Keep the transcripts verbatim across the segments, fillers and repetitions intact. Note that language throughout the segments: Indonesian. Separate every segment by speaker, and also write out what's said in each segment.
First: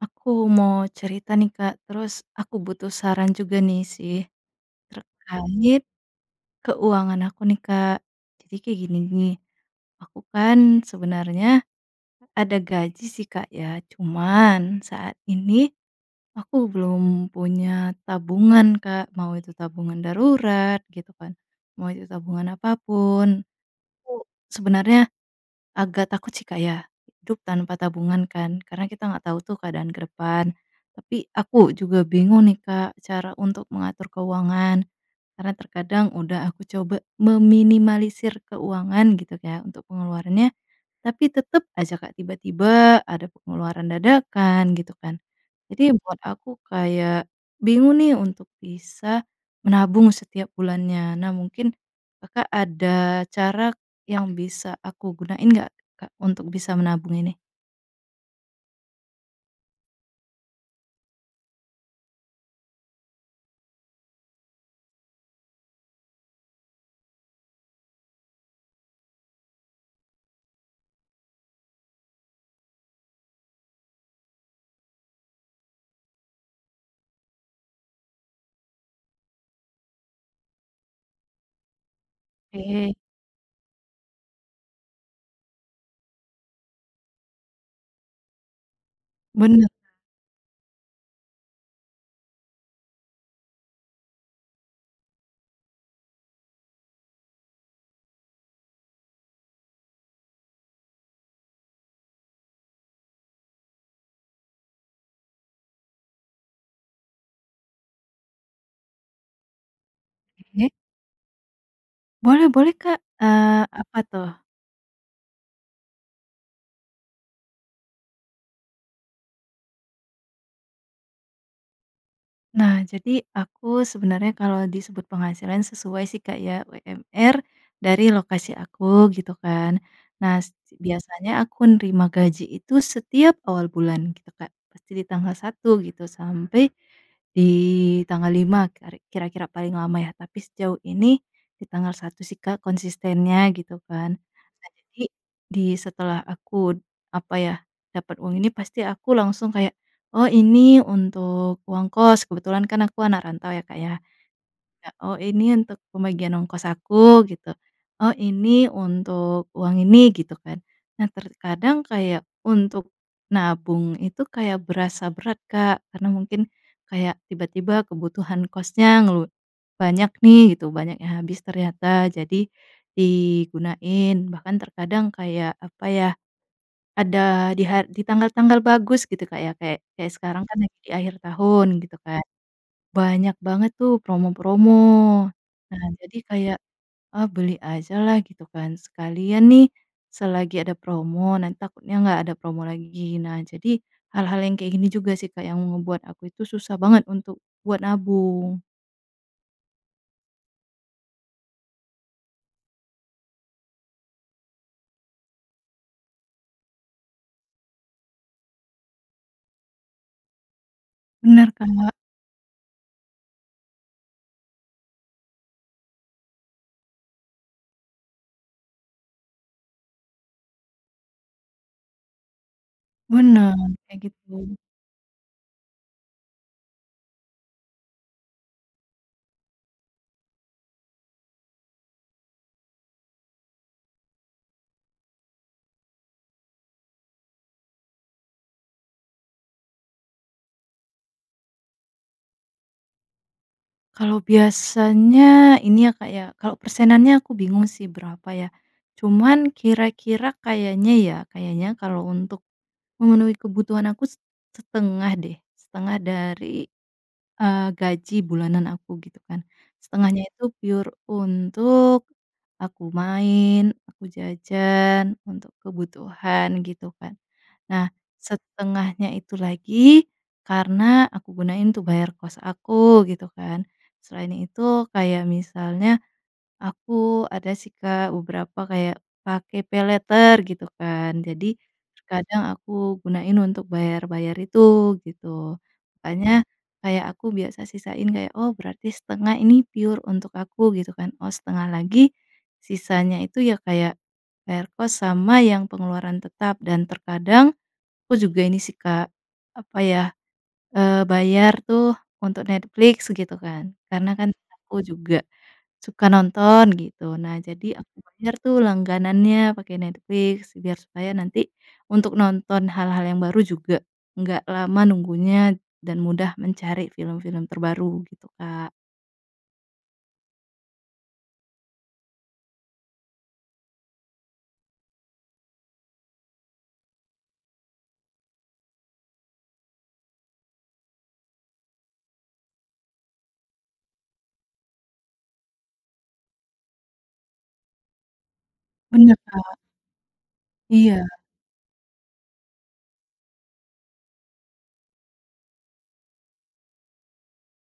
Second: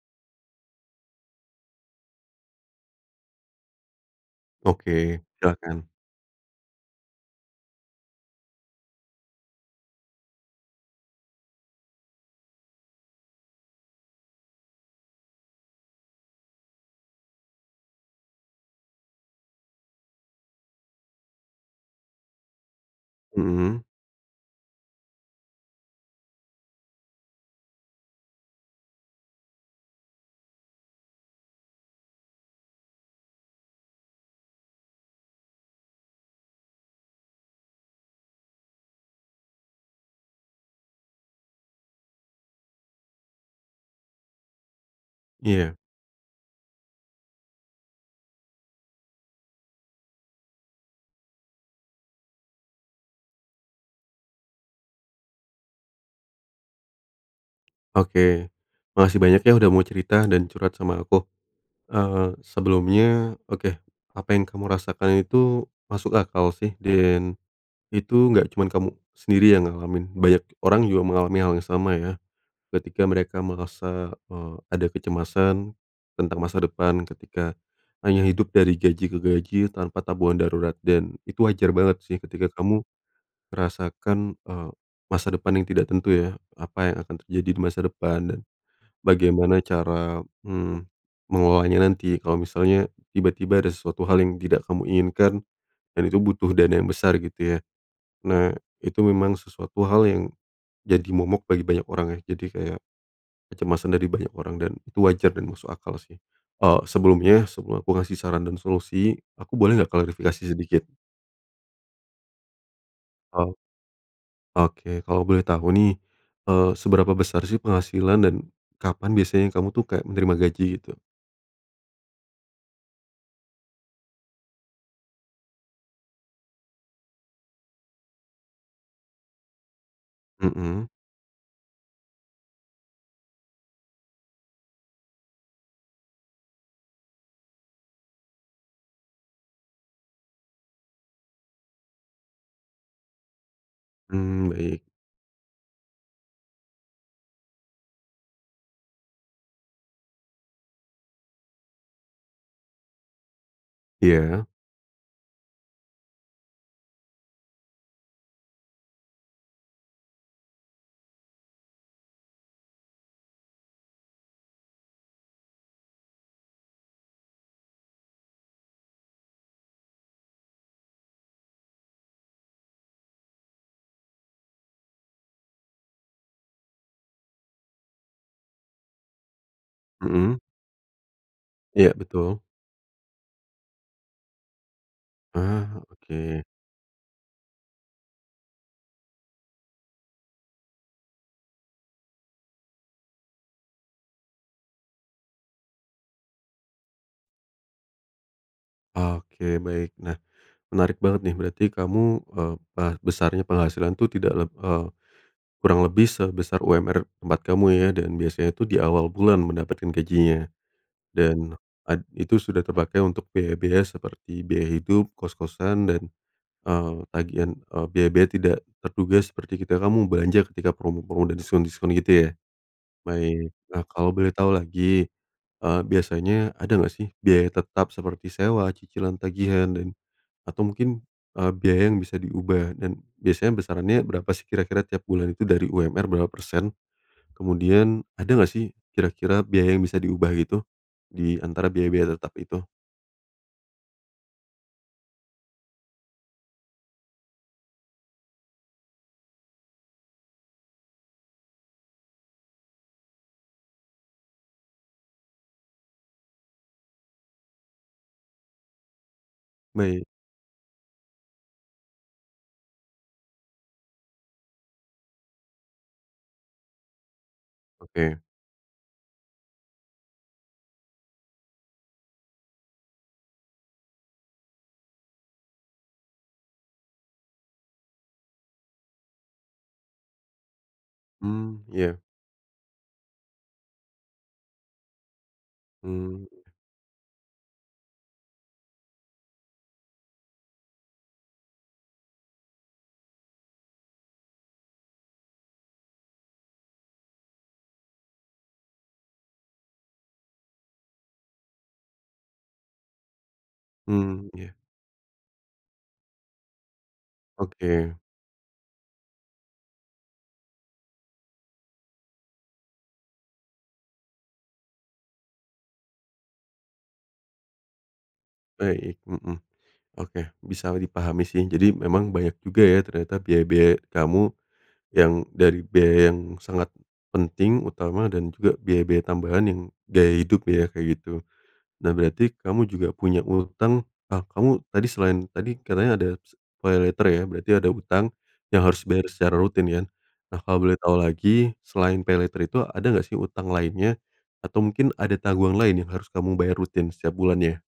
Speaker 1: Aku mau cerita nih Kak, terus aku butuh saran juga nih sih,
Speaker 2: Oke,
Speaker 1: terkait
Speaker 2: silakan.
Speaker 1: keuangan aku nih Kak. Jadi kayak gini nih, aku kan sebenarnya ada gaji sih Kak ya, cuman saat ini aku belum punya tabungan Kak, mau itu tabungan darurat gitu kan, mau itu tabungan apa pun.
Speaker 2: Mhm.
Speaker 1: Aku sebenarnya agak takut sih Kak ya, hidup tanpa tabungan kan. Karena kita gak tau tuh keadaan ke depan, tapi aku juga bingung nih Kak cara untuk mengatur keuangan. Karena terkadang udah aku coba meminimalisir keuangan gitu kayak untuk pengeluarannya, tapi tetep ajak Kak tiba-tiba ada pengeluaran dadakan gitu kan.
Speaker 2: Iya.
Speaker 1: Jadi buat aku kayak bingung nih untuk bisa menabung setiap bulannya. Nah mungkin Kakak ada cara yang bisa aku gunain nggak Kak untuk bisa menabung ini?
Speaker 2: Oke, makasih banyak ya udah mau cerita dan curhat sama aku. Eee, sebelumnya, oke, apa yang kamu rasakan itu masuk akal sih. Dan itu gak cuma kamu sendiri yang ngalamin. Banyak orang juga mengalami hal yang sama ya. Ketika mereka merasa, eee, ada kecemasan tentang masa depan, ketika hanya hidup dari gaji ke gaji tanpa tabungan darurat. Dan itu wajar banget sih ketika kamu
Speaker 1: Oke.
Speaker 2: merasakan, eee, masa depan yang tidak tentu ya, apa yang akan terjadi di masa depan dan bagaimana
Speaker 1: Bener, Kak.
Speaker 2: cara, mmm, mengolahnya nanti kalo misalnya tiba-tiba ada sesuatu hal yang tidak kamu inginkan dan itu butuh dana yang besar gitu ya. Nah itu memang sesuatu hal yang jadi momok bagi banyak orang ya. Jadi kayak kecemasan dari banyak orang dan itu wajar dan musuh akal sih. Eee, sebelumnya, sebelum aku kasih saran dan solusi, aku boleh gak klarifikasi
Speaker 1: Oke.
Speaker 2: sedikit?
Speaker 1: Boleh boleh Kak,
Speaker 2: Oh.
Speaker 1: eee, apa tuh?
Speaker 2: Oke, kalo boleh tau nih, eee, seberapa besar sih penghasilan dan kapan biasanya kamu tuh kayak menerima gaji gitu?
Speaker 1: Nah jadi aku sebenarnya kalau disebut penghasilan sesuai sih Kak ya, UMR dari lokasi aku gitu kan. Nah se
Speaker 2: Mhm.
Speaker 1: biasanya aku nerima gaji itu setiap awal bulan gitu Kak, pasti di tanggal satu gitu sampai di tanggal lima keri kira-kira paling lama ya. Tapi sejauh ini di tanggal satu sih Kak, konsistennya gitu kan.
Speaker 2: Mmm,
Speaker 1: Nah
Speaker 2: baik.
Speaker 1: jadi, di setelah aku d apa ya, dapat uang ini pasti aku langsung kayak, oh ini untuk uang kos, kebetulan kan aku anak rantau ya Kak ya.
Speaker 2: Iya.
Speaker 1: Ya, oh ini untuk pembagian ongkos aku gitu. Oh ini untuk uang ini, gitu kan. Nah terkadang kayak untuk nabung itu kayak berasa berat Kak karena mungkin kayak tiba-tiba kebutuhan kosnya ngelu banyak nih gitu banyak yang habis ternyata, jadi digunain. Bahkan terkadang kayak apa ya, ada di har di tanggal-tanggal bagus gitu Kak ya, kayak kayak
Speaker 2: Mhm.
Speaker 1: sekarang kan lagi di akhir tahun
Speaker 2: Iya,
Speaker 1: gitu kan,
Speaker 2: betul.
Speaker 1: banyak banget tuh promo-promo.
Speaker 2: Ah,
Speaker 1: Nah jadi
Speaker 2: oke.
Speaker 1: kayak ah beli ajalah gitu kan, sekalian nih selagi ada promo nanti takutnya gak ada promo lagi. Nah jadi hal-hal yang kayak gini juga sih Kak yang ngebuat aku itu susah banget untuk buat nabung.
Speaker 2: Oke baik. Nah menarik banget nih berarti kamu, eee, bar besarnya penghasilan tuh tidak leb eee, kurang lebih sebesar UMR tempat kamu ya dan biasanya tuh di awal bulan mendapatkan gajinya.
Speaker 1: Bener,
Speaker 2: Dan
Speaker 1: Kak.
Speaker 2: at itu sudah terpakai untuk biaya-biaya seperti biaya hidup, kos-kosan dan, eee, tagihan, eee, biaya-biaya tidak terduga seperti ketika kamu belanja ketika promo-promo dan diskon-diskon gitu ya? Baik.
Speaker 1: Bener,
Speaker 2: Nah,
Speaker 1: kayak
Speaker 2: kalo boleh tau
Speaker 1: gitu.
Speaker 2: lagi, eee, biasanya ada gak sih biaya tetap seperti sewa, cicilan, tagihan, dan, atau mungkin, eee, biaya yang bisa diubah? Dan biasanya besarannya berapa sih kira-kira tiap bulan itu dari UMR berapa persen? Kemudian ada gak sih kira-kira biaya yang bisa diubah gitu, di antara biaya-biaya tetap itu?
Speaker 1: Kalau biasanya ini ya Kak ya, kalau persenannya aku bingung sih berapa ya, cuman kira-kira kayaknya ya, kayaknya kalau untuk, memenuhi kebutuhan aku, set setengah deh setengah dari, eee, gaji bulanan aku gitu kan,
Speaker 2: Baik.
Speaker 1: setengahnya itu pure untuk, aku main, aku jajan untuk kebutuhan gitu kan, nah
Speaker 2: Oke.
Speaker 1: setengahnya itu lagi, karena aku gunain tuh bayar kos aku gitu kan, selain itu kayak misalnya, aku ada sih Kak beberapa kayak pakai paylater gitu kan jadi,
Speaker 2: Mmm, ya.
Speaker 1: terkadang aku gunain untuk bayar-bayar itu gitu,
Speaker 2: Mmm.
Speaker 1: makanya kayak aku biasa sisain kayak, "Oh berarti setengah ini pure untuk aku," gitu kan, oh setengah lagi, sisanya itu ya kayak, bayar kos sama yang pengeluaran tetap dan terkadang, aku juga ini sih Kak, apa ya, eee, bayar tuh untuk Netflix gitu kan karena
Speaker 2: Mmm,
Speaker 1: kan
Speaker 2: ya.
Speaker 1: aku juga, suka nonton gitu, nah jadi aku
Speaker 2: Oke.
Speaker 1: bayar tuh langganannya pakai Netflix biar supaya nanti, untuk nonton hal-hal yang baru juga nggak lama nunggunya dan mudah mencari film-film terbaru, gitu Kak.
Speaker 2: Baik, mhm, oke, bisa dipahami sih jadi memang banyak juga ya ternyata biaya-biaya kamu, yang dari biaya yang sangat, penting, utama, dan juga biaya-biaya tambahan yang gaya hidup ya kayak gitu, nah berarti kamu juga punya utang ah, kamu tadi selain tadi katanya ada se paylater ya berarti ada utang, yang harus bayar
Speaker 1: Bener,
Speaker 2: secara
Speaker 1: Kak.
Speaker 2: rutin kan, nah kalo boleh tau
Speaker 1: Iya.
Speaker 2: lagi selain paylater itu ada nggak sih utang lainnya? Atau mungkin ada tanggungan lain yang harus kamu bayar rutin setiap bulannya?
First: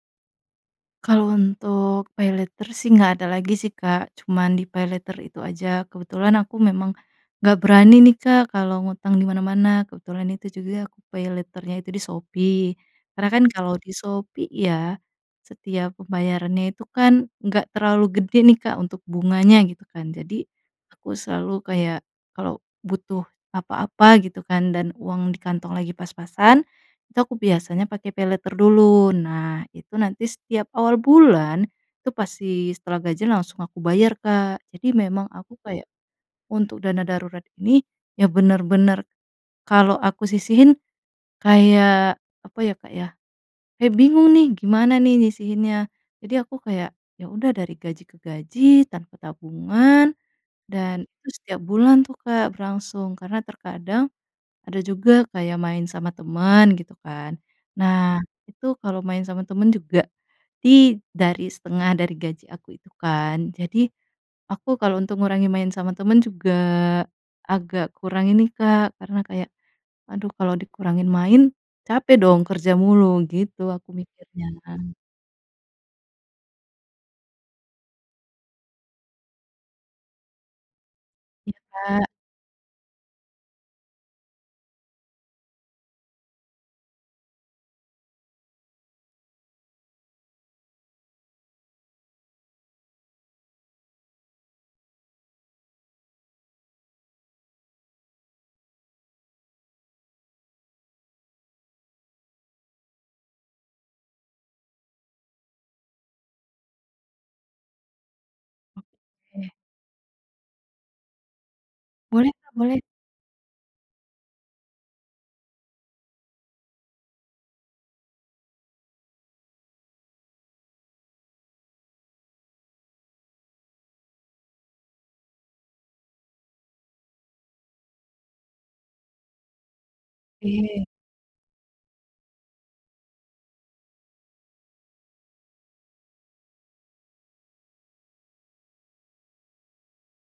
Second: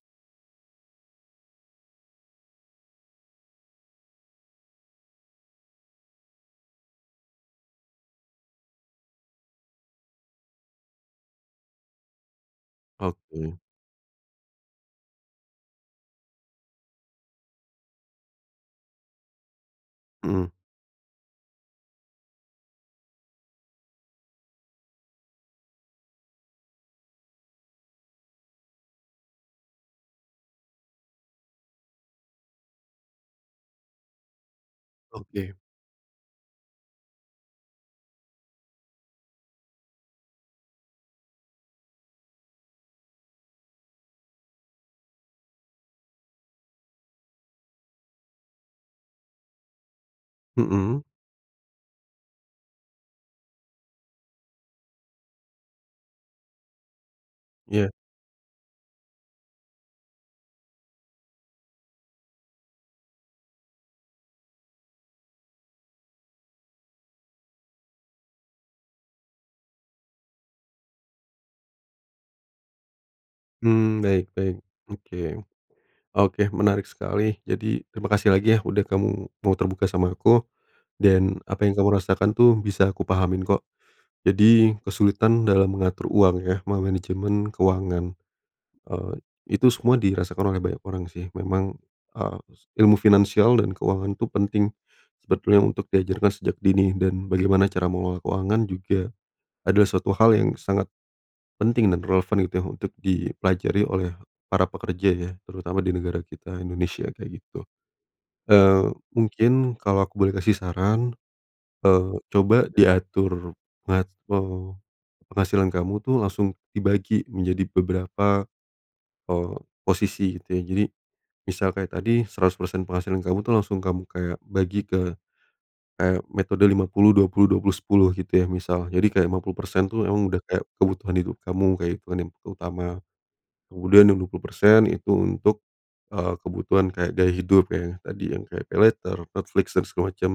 Speaker 1: Kalau untuk paylater sih nggak ada lagi sih Kak, cuman di paylater itu aja, kebetulan aku memang, nggak berani nih Kak kalau ngutang di mana-mana, kebetulan itu juga aku paylater-nya itu di Shopee, karena kan
Speaker 2: Oke.
Speaker 1: kalau di Shopee ya, setiap pembayarannya itu kan enggak terlalu gede nih Kak untuk bunganya gitu kan jadi,
Speaker 2: Mhm.
Speaker 1: aku selalu kayak kalau butuh apa-apa gitu kan dan uang di kantong lagi pas-pasan, itu biasanya aku pake paylater dulu, nah itu nanti setiap awal bulan, itu pasti setelah gajian langsung aku bayar Kak, jadi memang
Speaker 2: Oke.
Speaker 1: aku kayak, untuk dana darurat ini ya bener-bener, kalau aku sisihin, kayak apa ya Kak ya, ya bingung nih gimana nih nyisihinnya, jadi aku kayak ya udah dari gaji ke gaji tanpa tabungan,
Speaker 2: Mhm.
Speaker 1: dan itu setiap bulan tuh, Kak, berlangsung, karena terkadang, ada juga kayak main sama teman gitu kan,
Speaker 2: Ya.
Speaker 1: nah itu kalau main sama teman juga, di dari setengah dari gaji aku itu kan jadi, aku kalau untuk ngurangin main sama teman juga agak kurangin nih Kak karena kayak, aduh kalau dikurangin main, capek dong kerja mulu, gitu aku
Speaker 2: Mmm, baik
Speaker 1: mikirnya.
Speaker 2: baik oke, oke menarik sekali jadi terima kasih lagi ya udah kamu mau terbuka sama aku, dan
Speaker 1: Iya
Speaker 2: apa yang kamu
Speaker 1: Kak.
Speaker 2: rasakan tuh bisa aku pahamin kok, jadi kesulitan dalam mengatur uang ya memanajemen keuangan, eee, itu semua dirasakan oleh banyak orang sih. Memang, eee, ilmu finansial dan keuangan itu penting sebetulnya untuk diajarkan sejak dini dan bagaimana cara mengelola keuangan juga adalah suatu hal yang sangat, penting dan relevan gitu ya untuk dipelajari oleh para pekerja ya, terutama di negara kita, Indonesia, kayak gitu. Eee,
Speaker 1: Oke.
Speaker 2: mungkin kalo aku boleh kasih saran, eee,
Speaker 1: Boleh Kak,
Speaker 2: coba
Speaker 1: boleh.
Speaker 2: diatur mate penghasilan kamu tuh langsung dibagi menjadi beberapa, eee, posisi gitu ya, jadi, misal kayak tadi seratus persen penghasilan kamu tuh langsung kamu kayak bagi ke, kayak metode lima puluh dua puluh dua puluh sepuluh gitu ya misal jadi kayak lima puluh persen tuh emang udah kayak
Speaker 1: Oke.
Speaker 2: kebutuhan hidup kamu, kayak kebutuhan yang utama, kemudian yang dua puluh persen itu untuk, eee, kebutuhan kayak gaya hidup ya tadi yang kayak paylater, Netflix, dan segala macem,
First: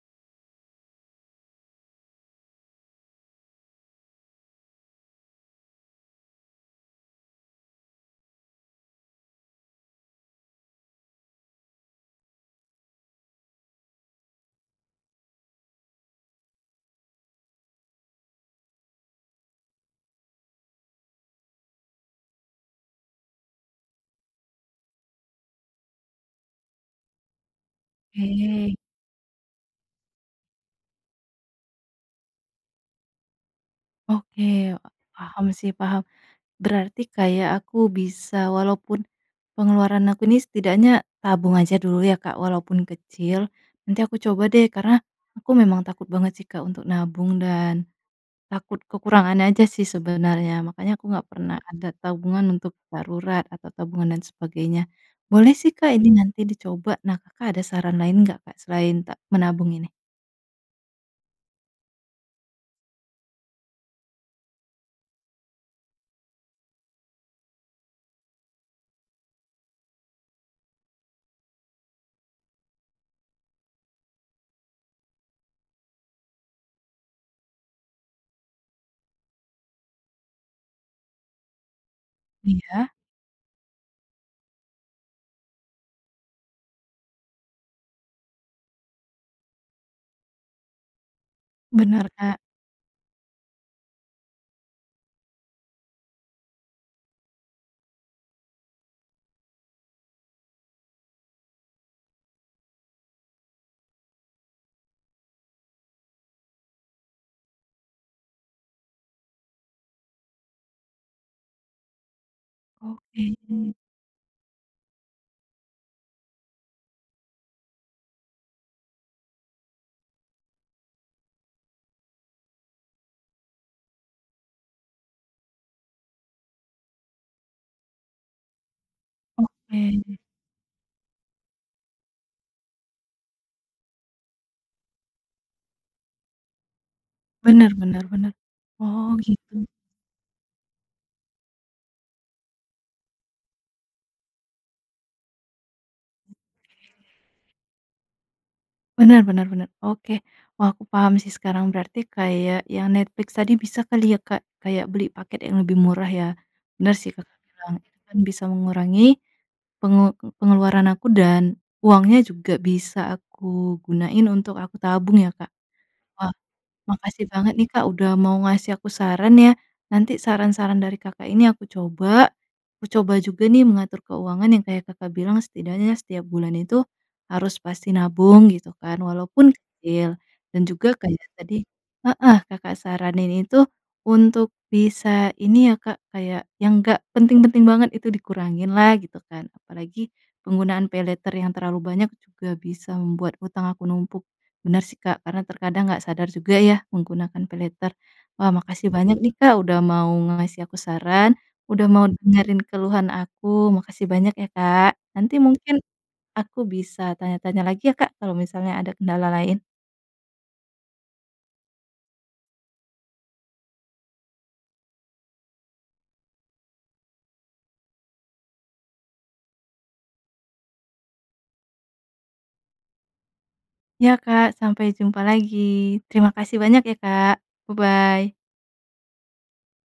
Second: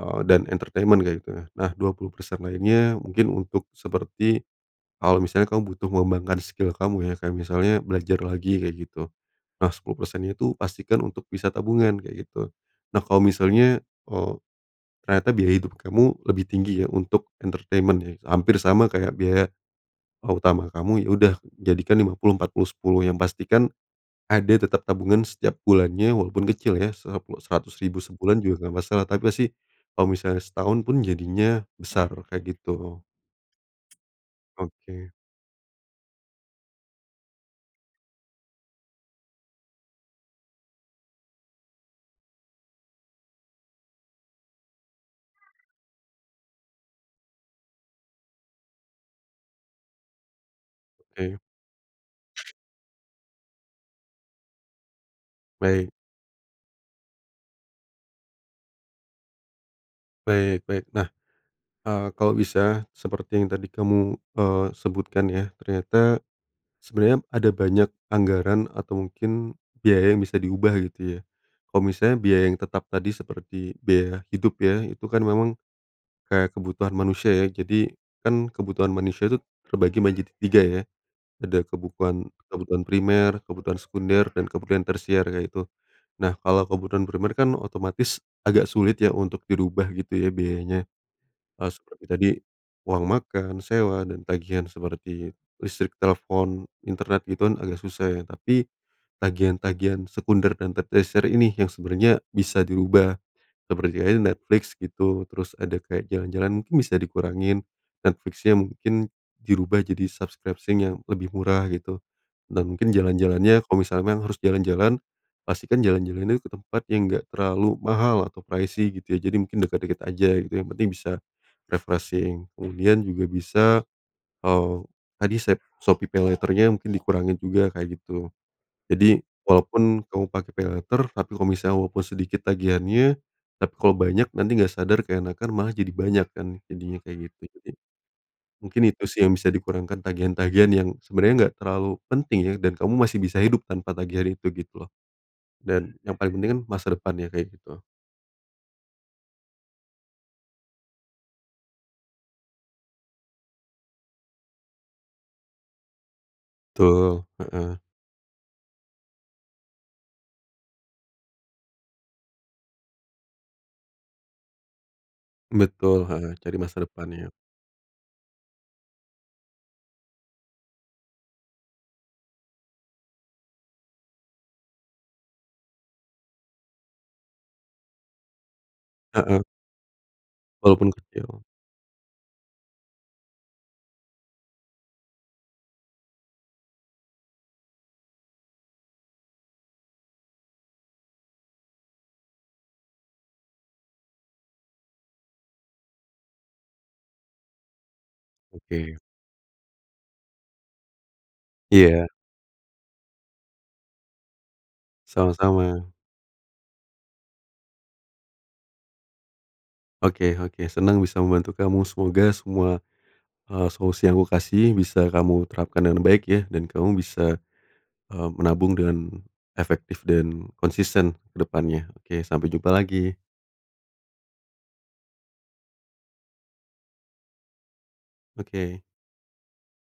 Speaker 2: eee, dan entertainment kayak gitu ya, nah dua puluh persen lainnya mungkin untuk seperti, kalo misalnya kamu butuh mengembangkan skill kamu ya, kayak misalnya belajar lagi kayak gitu, nah sepuluh persennya itu pastikan untuk bisa tabungan, kayak gitu, nah kalo misalnya, eee, ternyata biaya hidup kamu lebih tinggi ya untuk entertainment ya, hampir sama kayak biaya, eee, utama kamu ya udah jadikan lima puluh empat puluh sepuluh, yang pasti kan, ada tetap tabungan setiap bulannya walaupun kecil ya se seratus ribu sebulan juga nggak
Speaker 1: Oke.
Speaker 2: masalah tapi pasti, kalo misalnya setahun pun jadinya besar, kayak gitu.
Speaker 1: Oke,
Speaker 2: Oke.
Speaker 1: paham sih, paham, berarti kayak aku bisa walaupun, pengeluaran aku ini setidaknya tabung aja dulu ya Kak walaupun kecil. Nanti aku coba deh karena aku memang takut banget sih Kak untuk nabung dan, takut kekurangan aja sih sebenarnya, makanya aku nggak
Speaker 2: Oke.
Speaker 1: pernah ada tabungan untuk darurat atau tabungan dan sebagainya, boleh sih
Speaker 2: Baik.
Speaker 1: Kak ini nanti dicoba. Nah, Kakak ada saran lain nggak Kak selain ta menabung ini?
Speaker 2: Baik baik nah, eee, kalau bisa seperti yang tadi kamu, eee, sebutkan ya ternyata, sebenernya ada banyak anggaran atau mungkin biaya yang bisa diubah gitu ya, kalo misalnya biaya yang tetap tadi seperti biaya hidup ya itu kan memang, kayak kebutuhan manusia ya jadi kan kebutuhan manusia itu terbagi menjadi tiga ya, ada kebukuan kebutuhan
Speaker 1: Iya.
Speaker 2: primer, kebutuhan sekunder, dan kebutuhan tersier kayak gitu, nah kalo kebutuhan primer kan otomatis agak sulit ya untuk dirubah gitu ya biayanya, harus seperti
Speaker 1: Bener
Speaker 2: tadi,
Speaker 1: Kak.
Speaker 2: uang makan, sewa, dan tagihan seperti listrik, telpon, internet itu kan agak susah ya tapi, tagihan-tagihan sekunder dan te tersier ini yang sebenernya bisa dirubah, seperti ada Netflix gitu terus ada kayak jalan-jalan mungkin bisa dikurangin, Netflix-nya mungkin dirubah jadi subscription yang lebih murah gitu, dan mungkin
Speaker 1: Oke.
Speaker 2: jalan-jalannya, kalo misalnya emang harus jalan-jalan, pastikan jalan-jalan ini ke tempat yang nggak terlalu mahal atau pricy gitu ya jadi mungkin deket-deket aja gitu yang penting bisa, refreshing kemudian juga bisa, eee, tadi sep Shopee paylater-nya mungkin dikurangin juga, kayak gitu. Jadi, walaupun
Speaker 1: Oke.
Speaker 2: kamu pake paylater tapi kalo misalnya walaupun sedikit tagihannya, tapi kalo banyak nanti nggak sadar keenakan malah jadi banyak kan jadinya kayak gitu,
Speaker 1: Bener
Speaker 2: jadi,
Speaker 1: bener bener,
Speaker 2: mungkin itu
Speaker 1: oh
Speaker 2: sih yang bisa
Speaker 1: gitu.
Speaker 2: di kurangkan tagihan-tagihan yang sebenernya nggak terlalu penting ya dan kamu masih bisa hidup tanpa tagihannya itu gitu loh, dan yang paling penting kan masa depan ya, kayak gitu.
Speaker 1: Bener bener bener, oke. Wah, aku paham sih sekarang, berarti kayak yang Netflix tadi bisa kali ya Kak kayak beli paket yang lebih murah ya, bener sih
Speaker 2: Betul,
Speaker 1: Kakak bilang,
Speaker 2: heeh.
Speaker 1: itu kan bisa mengurangi, pengel pengeluaran aku dan uangnya juga bisa aku gunain untuk aku tabung ya Kak,
Speaker 2: Betul,
Speaker 1: wah
Speaker 2: heeh, cari masa
Speaker 1: makasih
Speaker 2: depannya.
Speaker 1: banget nih Kak udah mau ngasih aku saran ya, nanti saran-saran dari Kakak ini aku coba, aku coba juga nih mengatur keuangan yang kayak Kakak bilang setidaknya setiap bulan itu, harus pasti nabung gitu kan
Speaker 2: Heeh.
Speaker 1: walaupun kecil, dan
Speaker 2: Walaupun
Speaker 1: juga kayak
Speaker 2: kecil.
Speaker 1: tadi heeh, Kakak saranin itu untuk bisa ini ya Kak, kayak yang gak penting-penting banget itu dikurangin lah gitu kan, apalagi, penggunaan paylater yang terlalu banyak juga bisa membuat hutang aku numpuk, bener sih Kak karena terkadang nggak sadar juga ya menggunakan paylater. Wah, makasih
Speaker 2: Oke.
Speaker 1: banyak nih, Kak, udah mau ngasih aku saran, udah mau
Speaker 2: Iya.
Speaker 1: dengerin keluhan aku, makasih banyak ya Kak, nanti mungkin
Speaker 2: Sama-sama.
Speaker 1: aku bisa tanya-tanya lagi ya Kak kalau misalnya ada kendala lain.
Speaker 2: Oke oke senang bisa membantu kamu, semoga semua, eee, solusi yang aku kasih bisa kamu terapkan dengan baik ya dan kamu bisa, eee, menabung dengan efektif dan konsisten ke depannya. Oke, sampe jumpa lagi.
Speaker 1: Ya Kak, sampai jumpa lagi, terima kasih banyak ya, Kak bye-bye.
Speaker 2: Oke.